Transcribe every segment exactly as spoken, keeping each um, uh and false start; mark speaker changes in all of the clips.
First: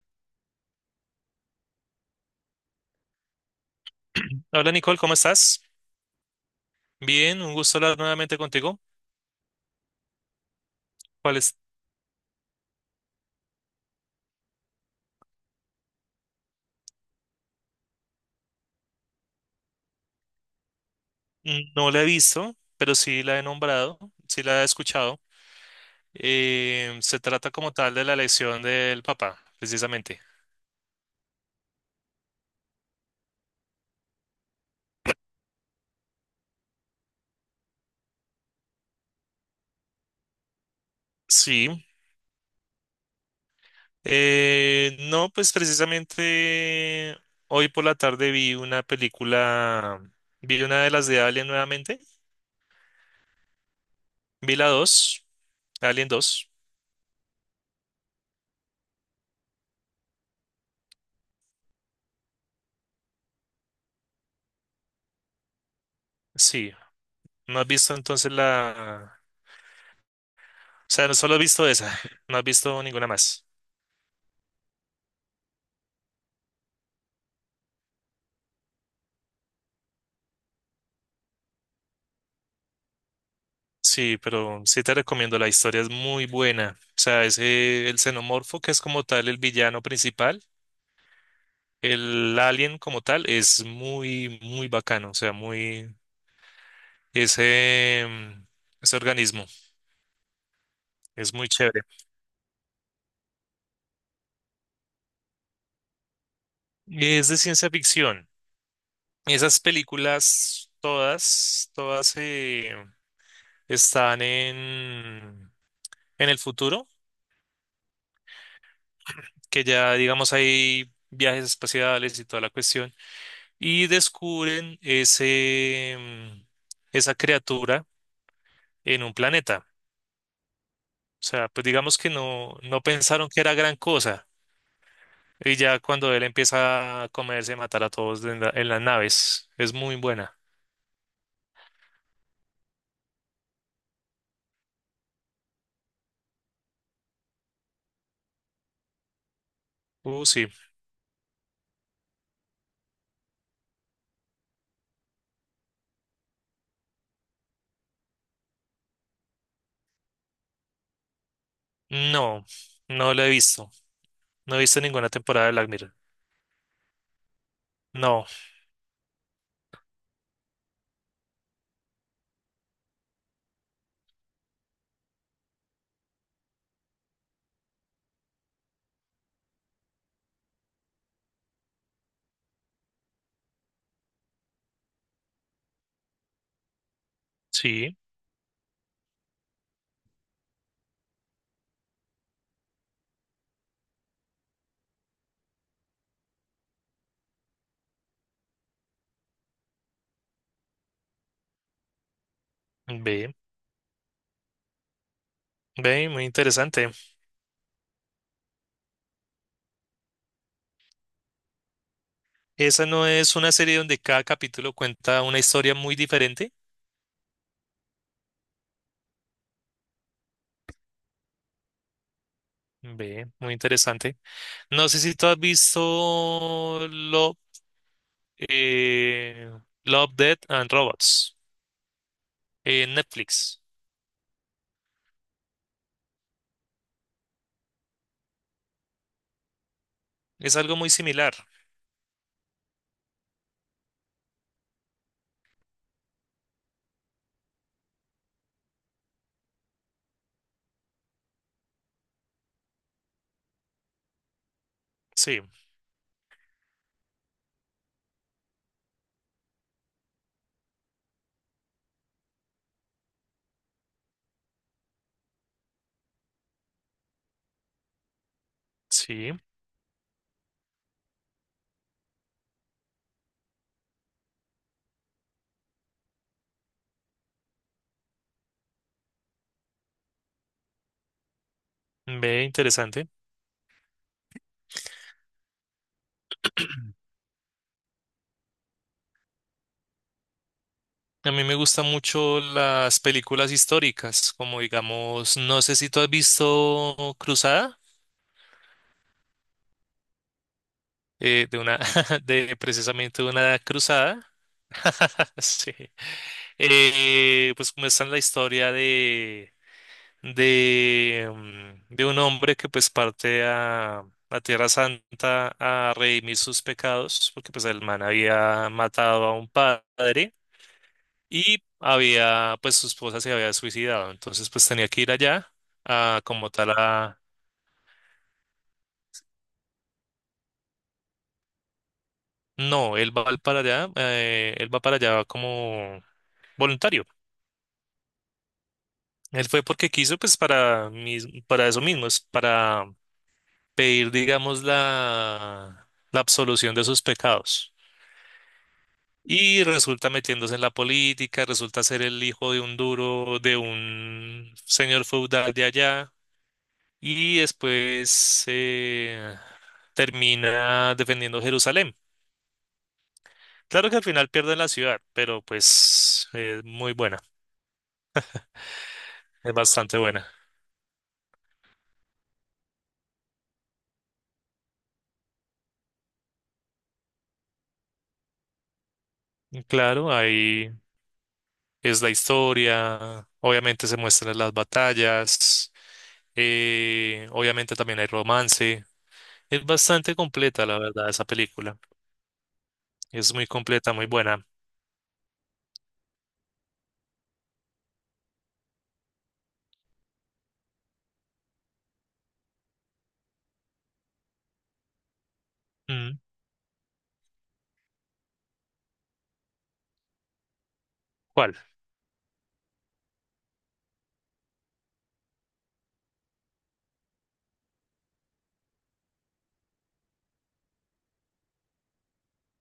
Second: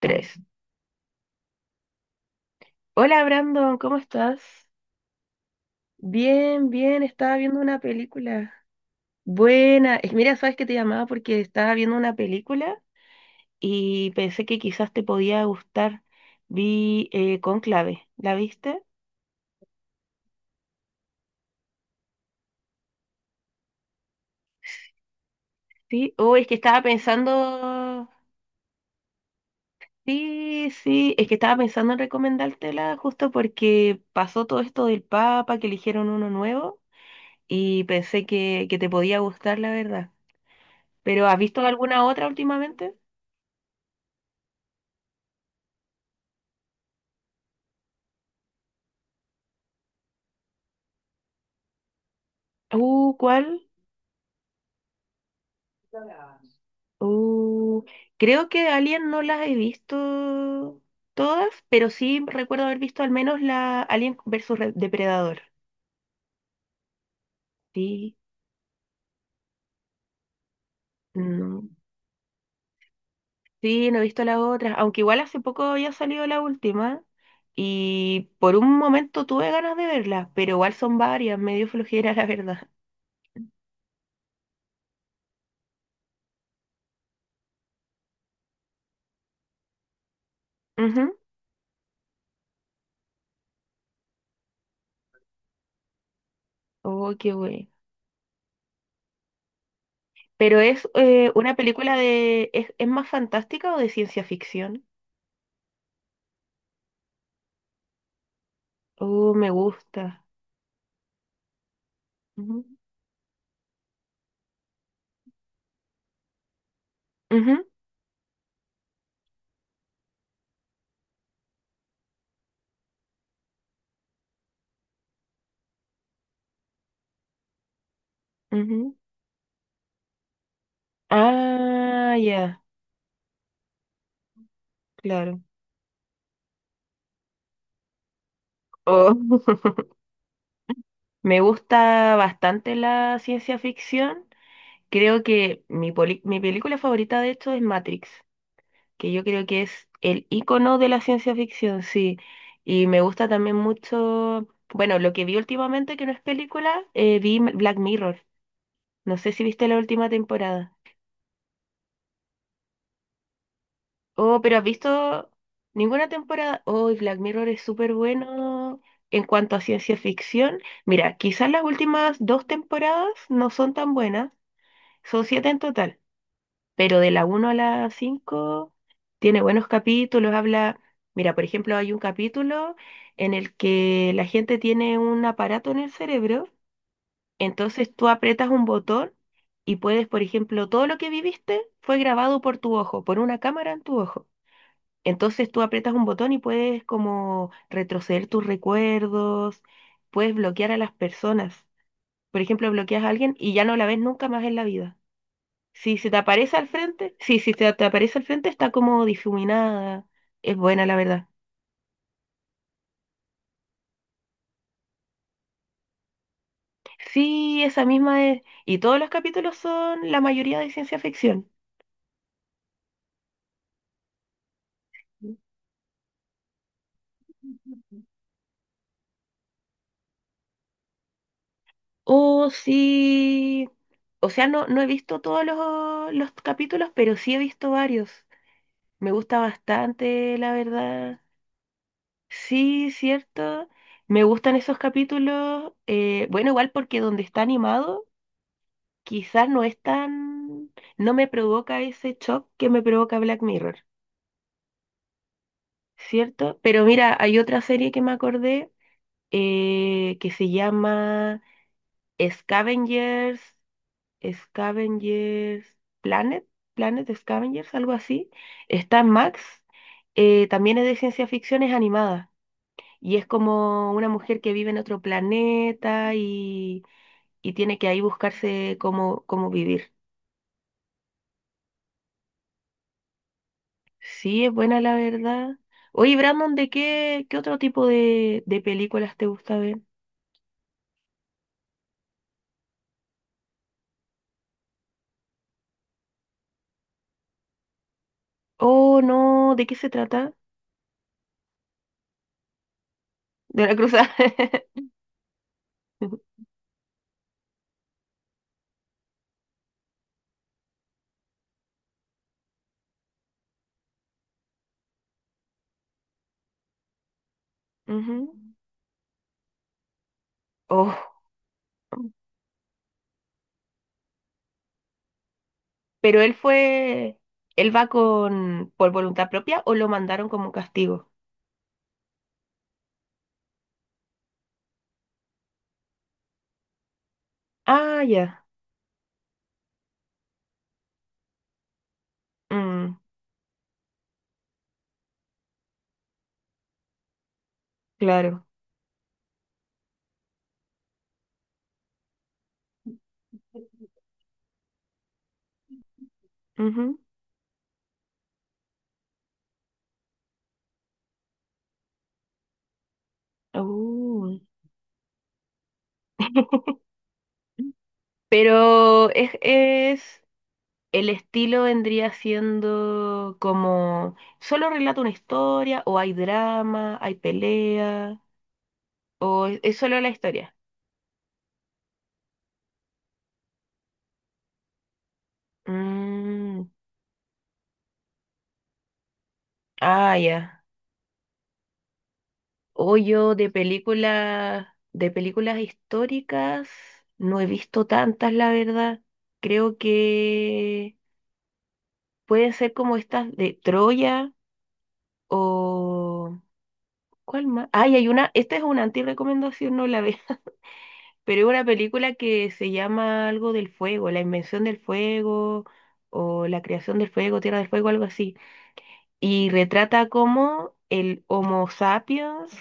Speaker 1: Tres. Hola Brandon, ¿cómo estás?
Speaker 2: Hola Nicole, ¿cómo estás?
Speaker 1: Bien, bien, estaba
Speaker 2: Bien, un
Speaker 1: viendo
Speaker 2: gusto
Speaker 1: una
Speaker 2: hablar nuevamente
Speaker 1: película.
Speaker 2: contigo.
Speaker 1: Buena. Es- Mira, sabes que te llamaba
Speaker 2: ¿Cuál
Speaker 1: porque
Speaker 2: es?
Speaker 1: estaba viendo una película y pensé que quizás te podía gustar. Vi eh, Cónclave, ¿la viste?
Speaker 2: No la he visto, pero sí la he nombrado, sí la he escuchado.
Speaker 1: Sí. Oh, es que estaba
Speaker 2: Eh, se trata como tal de
Speaker 1: pensando.
Speaker 2: la elección del Papa, precisamente.
Speaker 1: Sí, sí, es que estaba pensando en recomendártela justo porque pasó todo esto del Papa, que eligieron uno nuevo y pensé que, que te podía gustar, la verdad. ¿Pero has visto
Speaker 2: Sí.
Speaker 1: alguna otra últimamente?
Speaker 2: Eh, no, pues precisamente hoy por la tarde vi una película, vi una de las de Alien nuevamente,
Speaker 1: Uh, ¿cuál?
Speaker 2: vi la dos, Alien dos.
Speaker 1: Uh, creo que Alien no las he visto todas, pero sí recuerdo haber visto al menos la Alien versus Re- Depredador.
Speaker 2: Sí. ¿No has visto
Speaker 1: Sí,
Speaker 2: entonces la... O sea, no solo has visto
Speaker 1: no,
Speaker 2: esa, no has visto ninguna más.
Speaker 1: sí, no he visto las otras, aunque igual hace poco había salido la última y por un momento tuve ganas de verlas, pero igual son varias, medio flojera la verdad.
Speaker 2: Sí, pero sí te recomiendo, la historia es muy buena. O sea, ese, el xenomorfo, que es como tal el villano principal,
Speaker 1: Ujú.
Speaker 2: el alien como tal, es muy, muy bacano. O sea, muy,
Speaker 1: Oh, qué bueno.
Speaker 2: ese, mm, ese organismo
Speaker 1: Pero es eh,
Speaker 2: es muy
Speaker 1: una
Speaker 2: chévere.
Speaker 1: película de ¿Es, es más fantástica o de ciencia ficción?
Speaker 2: Y es de ciencia ficción.
Speaker 1: Oh, me
Speaker 2: Esas
Speaker 1: gusta.
Speaker 2: películas, todas, todas eh, están en, en el futuro,
Speaker 1: Ujú,
Speaker 2: que ya, digamos, hay viajes espaciales y toda la cuestión. Y descubren ese, mm, esa criatura
Speaker 1: ujú.
Speaker 2: en un planeta. O sea, pues digamos que
Speaker 1: Ah,
Speaker 2: no,
Speaker 1: ya,
Speaker 2: no pensaron que era gran cosa.
Speaker 1: claro.
Speaker 2: Y ya cuando él empieza a comerse, a matar a todos en, la- en las naves, es
Speaker 1: Oh.
Speaker 2: muy buena.
Speaker 1: Me gusta bastante la ciencia ficción. Creo que mi, poli- mi película favorita de hecho es Matrix, que yo creo que es
Speaker 2: Uh,
Speaker 1: el
Speaker 2: sí.
Speaker 1: icono de la ciencia ficción, sí. Y me gusta también mucho, bueno, lo que vi últimamente que no es película, eh, vi M- Black Mirror. No sé si viste la última temporada.
Speaker 2: No, no la he visto.
Speaker 1: Oh,
Speaker 2: No
Speaker 1: pero
Speaker 2: he
Speaker 1: ¿has
Speaker 2: visto ninguna
Speaker 1: visto
Speaker 2: temporada de Black Mirror.
Speaker 1: ninguna temporada? Oh, y Black Mirror es súper
Speaker 2: No,
Speaker 1: bueno en cuanto a ciencia ficción. Mira, quizás las últimas dos temporadas no son tan buenas, son siete en total, pero de la uno a la cinco tiene buenos capítulos, habla. Mira, por ejemplo, hay un capítulo en el que la gente tiene un aparato en el cerebro, entonces
Speaker 2: sí,
Speaker 1: tú aprietas un botón y puedes, por ejemplo, todo lo que viviste fue grabado por tu ojo, por una cámara en tu ojo. Entonces tú aprietas un botón y puedes como retroceder tus recuerdos, puedes bloquear a las personas. Por ejemplo, bloqueas a
Speaker 2: ve,
Speaker 1: alguien y ya no la ves nunca más en la vida. Si
Speaker 2: ve,
Speaker 1: se te
Speaker 2: muy
Speaker 1: aparece al
Speaker 2: interesante.
Speaker 1: frente, sí, si se te aparece al frente está como difuminada. Es buena, la verdad.
Speaker 2: Esa no es una serie donde cada capítulo cuenta una historia muy diferente.
Speaker 1: Sí, esa misma es. Y todos los capítulos son la mayoría de ciencia ficción.
Speaker 2: Ve, muy interesante. No sé si tú has visto Love, eh, Love, Death and Robots
Speaker 1: Oh,
Speaker 2: en Netflix.
Speaker 1: sí. O sea, no, no he visto todos los, los capítulos, pero sí he visto varios. Me gusta bastante, la
Speaker 2: Es algo muy
Speaker 1: verdad.
Speaker 2: similar.
Speaker 1: Sí, cierto. Me gustan esos capítulos. eh, bueno, igual porque donde está animado, quizás no es tan. No me provoca ese shock que me provoca Black Mirror,
Speaker 2: Sí,
Speaker 1: ¿cierto? Pero mira, hay otra serie que me acordé eh, que se llama Scavengers, Scavengers Planet, Planet Scavengers, algo así. Está en
Speaker 2: sí,
Speaker 1: Max. eh, también es de ciencia ficción, es animada. Y es como una mujer que vive en otro planeta y, y tiene que ahí buscarse cómo, cómo vivir.
Speaker 2: ve interesante.
Speaker 1: Sí, es buena la verdad. Oye, Brandon, ¿de qué, qué otro tipo de, de películas te gusta ver?
Speaker 2: A mí me gustan mucho las películas históricas, como digamos, no sé si tú has visto Cruzada,
Speaker 1: Oh, no, ¿de qué se trata?
Speaker 2: eh, de una, de precisamente una
Speaker 1: De la cruzada.
Speaker 2: cruzada. Sí. Eh, pues como está la historia de de, mm, de un hombre que pues parte a la Tierra Santa a redimir sus pecados, porque pues el man
Speaker 1: Ujú.
Speaker 2: había matado a un padre
Speaker 1: Oh,
Speaker 2: y había, pues su esposa se había suicidado, entonces pues tenía que ir allá
Speaker 1: pero
Speaker 2: a
Speaker 1: él
Speaker 2: como tal
Speaker 1: fue,
Speaker 2: a...
Speaker 1: él va con, por voluntad propia o lo mandaron como castigo.
Speaker 2: No, él va al- para allá, eh, él va para allá como voluntario.
Speaker 1: Ah, ya.
Speaker 2: Él fue porque quiso, pues para, mis- para eso mismo, es para
Speaker 1: Mm,
Speaker 2: pedir, digamos, la, la absolución de sus pecados.
Speaker 1: claro.
Speaker 2: Y resulta metiéndose en la política, resulta ser el hijo de un duro, de un señor feudal de allá,
Speaker 1: Ujú.
Speaker 2: y después eh, termina defendiendo Jerusalén. Claro que al final
Speaker 1: Uh.
Speaker 2: pierden la ciudad, pero pues es muy buena,
Speaker 1: Pero es,
Speaker 2: es bastante
Speaker 1: es,
Speaker 2: buena.
Speaker 1: el estilo vendría siendo como, ¿solo relata una historia o hay drama, hay pelea o es,
Speaker 2: Y
Speaker 1: es solo la
Speaker 2: claro,
Speaker 1: historia?
Speaker 2: ahí es la historia, obviamente se muestran las batallas,
Speaker 1: Mm,
Speaker 2: eh, obviamente también hay romance. Es
Speaker 1: ah,
Speaker 2: bastante
Speaker 1: ya.
Speaker 2: completa, la verdad, esa película.
Speaker 1: O yo
Speaker 2: Es muy
Speaker 1: de
Speaker 2: completa, muy buena.
Speaker 1: películas, de películas históricas no he visto tantas, la verdad. Creo que pueden ser como estas de Troya
Speaker 2: Mm,
Speaker 1: o. ¿Cuál más? Ay, hay una, esta es una anti-recomendación, no la veo. Pero es
Speaker 2: ¿cuál?
Speaker 1: una película que se llama algo del fuego, la invención del fuego o la creación del fuego, tierra del fuego, algo así. Y retrata cómo el Homo sapiens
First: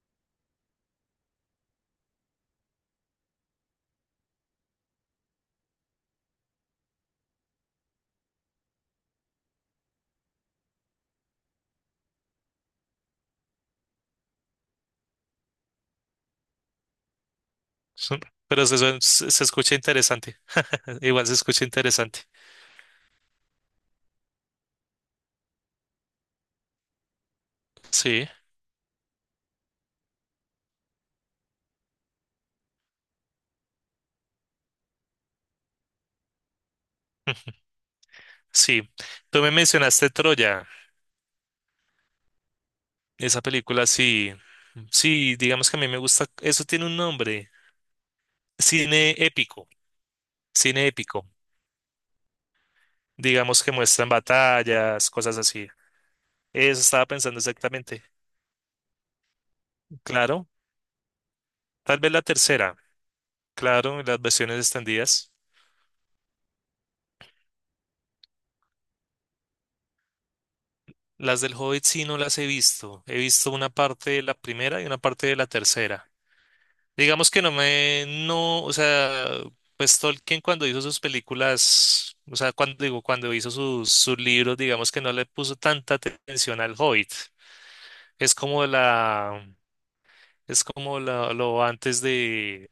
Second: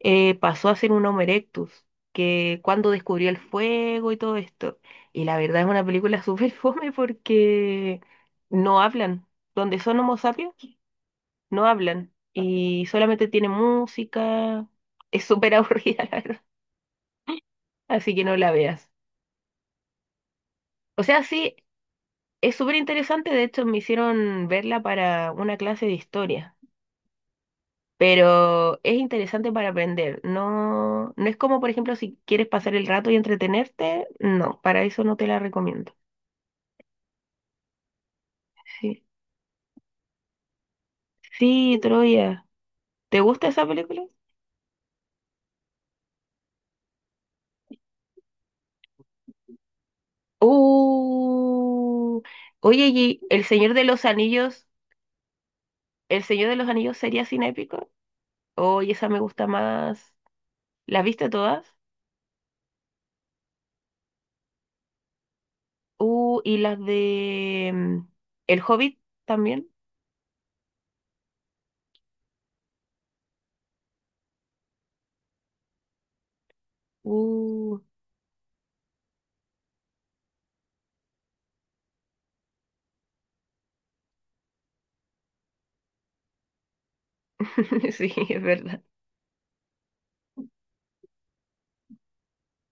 Speaker 1: eh, pasó a ser un Homo erectus, que cuando descubrió el fuego y todo esto. Y la verdad es una película súper fome porque no hablan. Donde son Homo sapiens, no hablan. Y solamente tiene música. Es súper aburrida, la verdad. Así
Speaker 2: Son-
Speaker 1: que no la
Speaker 2: Pero se,
Speaker 1: veas.
Speaker 2: suen- se- se escucha interesante.
Speaker 1: O sea,
Speaker 2: Igual se
Speaker 1: sí.
Speaker 2: escucha interesante.
Speaker 1: Es súper interesante, de hecho me hicieron verla para una clase de historia,
Speaker 2: Sí,
Speaker 1: pero es interesante para aprender. No, no es como, por ejemplo, si quieres pasar el rato y entretenerte, no, para eso no te la recomiendo.
Speaker 2: sí.
Speaker 1: Sí,
Speaker 2: Tú me mencionaste Troya.
Speaker 1: sí, Troya. ¿Te
Speaker 2: Esa
Speaker 1: gusta esa
Speaker 2: película,
Speaker 1: película?
Speaker 2: sí. Sí, digamos que a mí me gusta. Eso tiene un nombre. Cine épico. Cine épico.
Speaker 1: Uh, oye, ¿y El
Speaker 2: Digamos que
Speaker 1: Señor de los
Speaker 2: muestran
Speaker 1: Anillos,
Speaker 2: batallas, cosas así.
Speaker 1: El Señor de los
Speaker 2: Eso
Speaker 1: Anillos
Speaker 2: estaba
Speaker 1: sería
Speaker 2: pensando
Speaker 1: cinépico?
Speaker 2: exactamente.
Speaker 1: Oye, esa me gusta más.
Speaker 2: Claro.
Speaker 1: ¿Las viste todas?
Speaker 2: Tal vez la tercera. Claro, las versiones extendidas.
Speaker 1: Uh, y las de mm, El Hobbit también.
Speaker 2: Las del Hobbit sí no las he visto. He visto una parte de la primera y una parte de la tercera. Digamos que no
Speaker 1: Uh,
Speaker 2: me, no, o sea, pues Tolkien cuando hizo sus películas, o sea, cuando digo, cuando hizo sus, sus libros, digamos que no le puso tanta atención al Hobbit.
Speaker 1: sí,
Speaker 2: Es
Speaker 1: es
Speaker 2: como
Speaker 1: verdad.
Speaker 2: la, es como la, lo antes de,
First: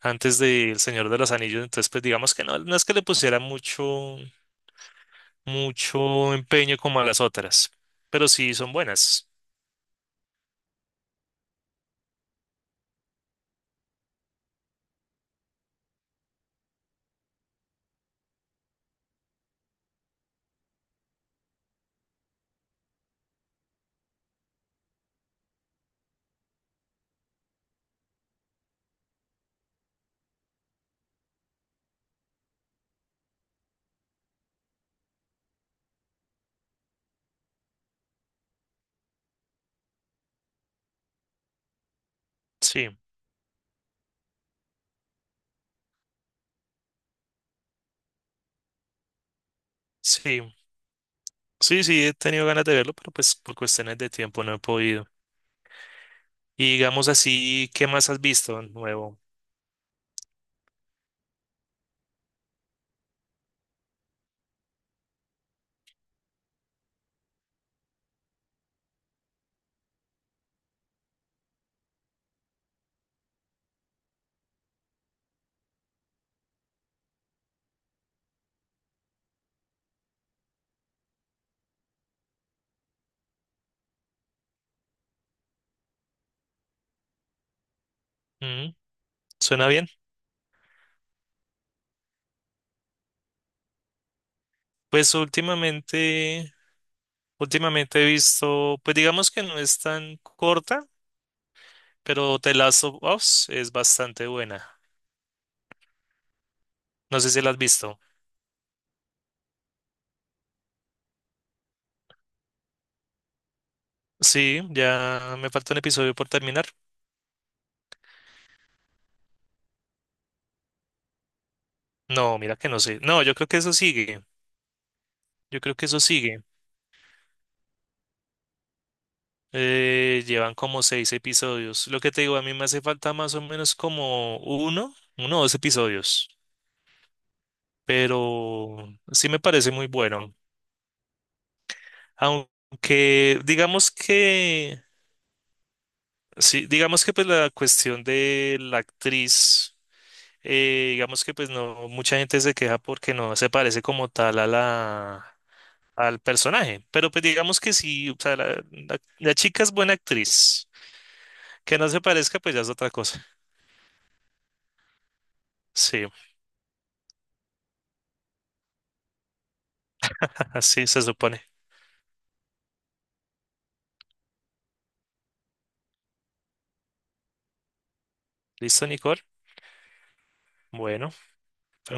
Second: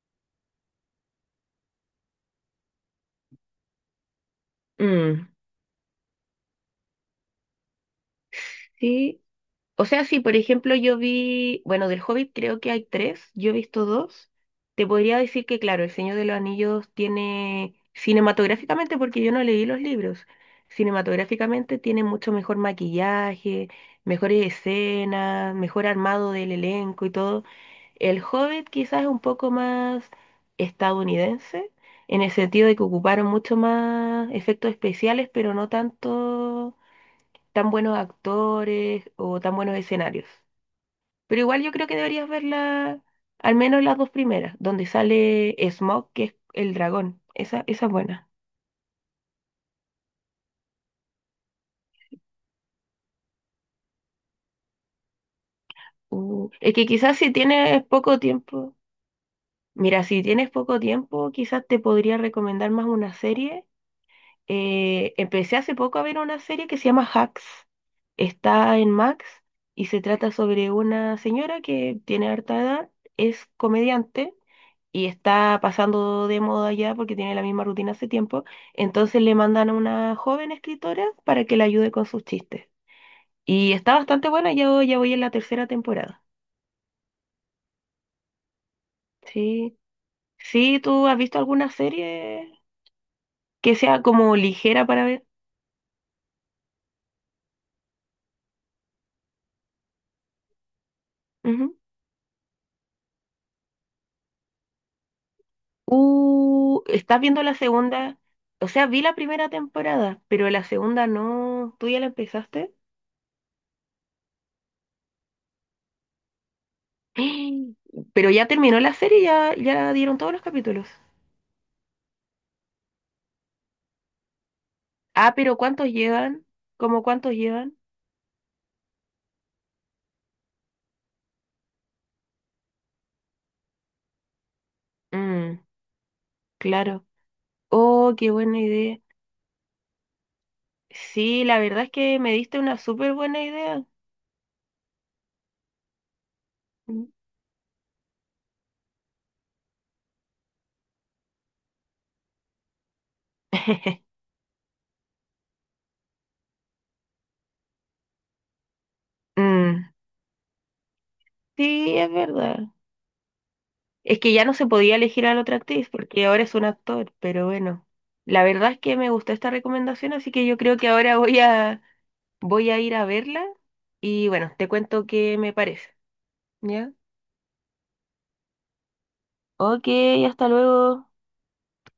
Speaker 2: antes de El Señor de los Anillos. Entonces, pues digamos que no, no es que le pusiera mucho,
Speaker 1: Mm,
Speaker 2: mucho empeño como a las otras, pero sí son
Speaker 1: sí.
Speaker 2: buenas.
Speaker 1: O sea, sí. Por ejemplo yo vi, bueno, del Hobbit creo que hay tres, yo he visto dos. Te podría decir que, claro, El Señor de los Anillos tiene, cinematográficamente, porque yo no leí los libros, cinematográficamente tiene mucho mejor maquillaje, mejores escenas, mejor armado del elenco y todo. El Hobbit quizás es un poco más estadounidense, en el sentido de que ocuparon mucho más efectos especiales, pero no tanto tan buenos actores o tan buenos escenarios. Pero igual yo creo que deberías ver
Speaker 2: Sí,
Speaker 1: la, al menos las dos primeras, donde sale Smoke, que es el dragón. Esa, esa es buena.
Speaker 2: sí, sí, sí, he tenido ganas de verlo, pero pues por cuestiones de tiempo no he podido.
Speaker 1: Uh, es
Speaker 2: Y
Speaker 1: que
Speaker 2: digamos
Speaker 1: quizás si
Speaker 2: así,
Speaker 1: tienes
Speaker 2: ¿qué más
Speaker 1: poco
Speaker 2: has visto
Speaker 1: tiempo,
Speaker 2: nuevo?
Speaker 1: mira, si tienes poco tiempo, quizás te podría recomendar más una serie. Eh, empecé hace poco a ver una serie que se llama Hacks. Está en Max y se trata sobre una señora que tiene harta edad, es comediante y está pasando de moda ya porque tiene la misma rutina hace tiempo. Entonces le mandan a una joven escritora para que la ayude con sus chistes. Y está bastante buena, yo ya voy en la tercera temporada.
Speaker 2: Mm, ¿suena
Speaker 1: Sí.
Speaker 2: bien?
Speaker 1: Sí, ¿tú has visto alguna serie que sea como ligera para
Speaker 2: Pues
Speaker 1: ver?
Speaker 2: últimamente, últimamente he visto, pues digamos que no es tan corta,
Speaker 1: Ujú.
Speaker 2: pero The Last of Us es bastante buena.
Speaker 1: Uh, ¿estás
Speaker 2: No sé si
Speaker 1: viendo
Speaker 2: la
Speaker 1: la
Speaker 2: has visto.
Speaker 1: segunda? O sea, vi la primera temporada, pero la segunda no. ¿Tú ya la empezaste?
Speaker 2: Sí, ya me falta un episodio por terminar.
Speaker 1: Pero ya terminó la serie, ya, ya dieron todos los capítulos.
Speaker 2: No, mira que no sé. No, yo creo que eso sigue.
Speaker 1: Ah, pero
Speaker 2: Yo creo que
Speaker 1: ¿cuántos
Speaker 2: eso sigue.
Speaker 1: llevan? ¿Cómo cuántos llevan?
Speaker 2: Eh, llevan como seis episodios. Lo que te digo, a mí me hace falta más o menos como uno, uno o dos
Speaker 1: Mm,
Speaker 2: episodios.
Speaker 1: claro. Oh, qué buena
Speaker 2: Pero
Speaker 1: idea.
Speaker 2: sí me parece muy bueno.
Speaker 1: Sí, la verdad es que me diste una súper
Speaker 2: Aunque
Speaker 1: buena idea.
Speaker 2: digamos que, sí, digamos
Speaker 1: Mm.
Speaker 2: que pues la cuestión de la actriz, eh, digamos que pues no, mucha gente se queja porque no se parece como tal a la, al personaje, pero pues digamos que sí, o sea, la, la- la chica es
Speaker 1: Mm,
Speaker 2: buena actriz, que no
Speaker 1: sí,
Speaker 2: se
Speaker 1: es
Speaker 2: parezca pues ya
Speaker 1: verdad.
Speaker 2: es otra cosa.
Speaker 1: Es que ya no se podía elegir a la otra actriz
Speaker 2: Sí,
Speaker 1: porque ahora es un actor, pero bueno. La verdad es que me gustó esta recomendación, así que yo creo que
Speaker 2: así se
Speaker 1: ahora voy
Speaker 2: supone.
Speaker 1: a voy a ir a verla y bueno, te cuento qué me parece. ¿Ya?
Speaker 2: ¿Listo, Nicole?
Speaker 1: Ok, hasta luego.
Speaker 2: Bueno.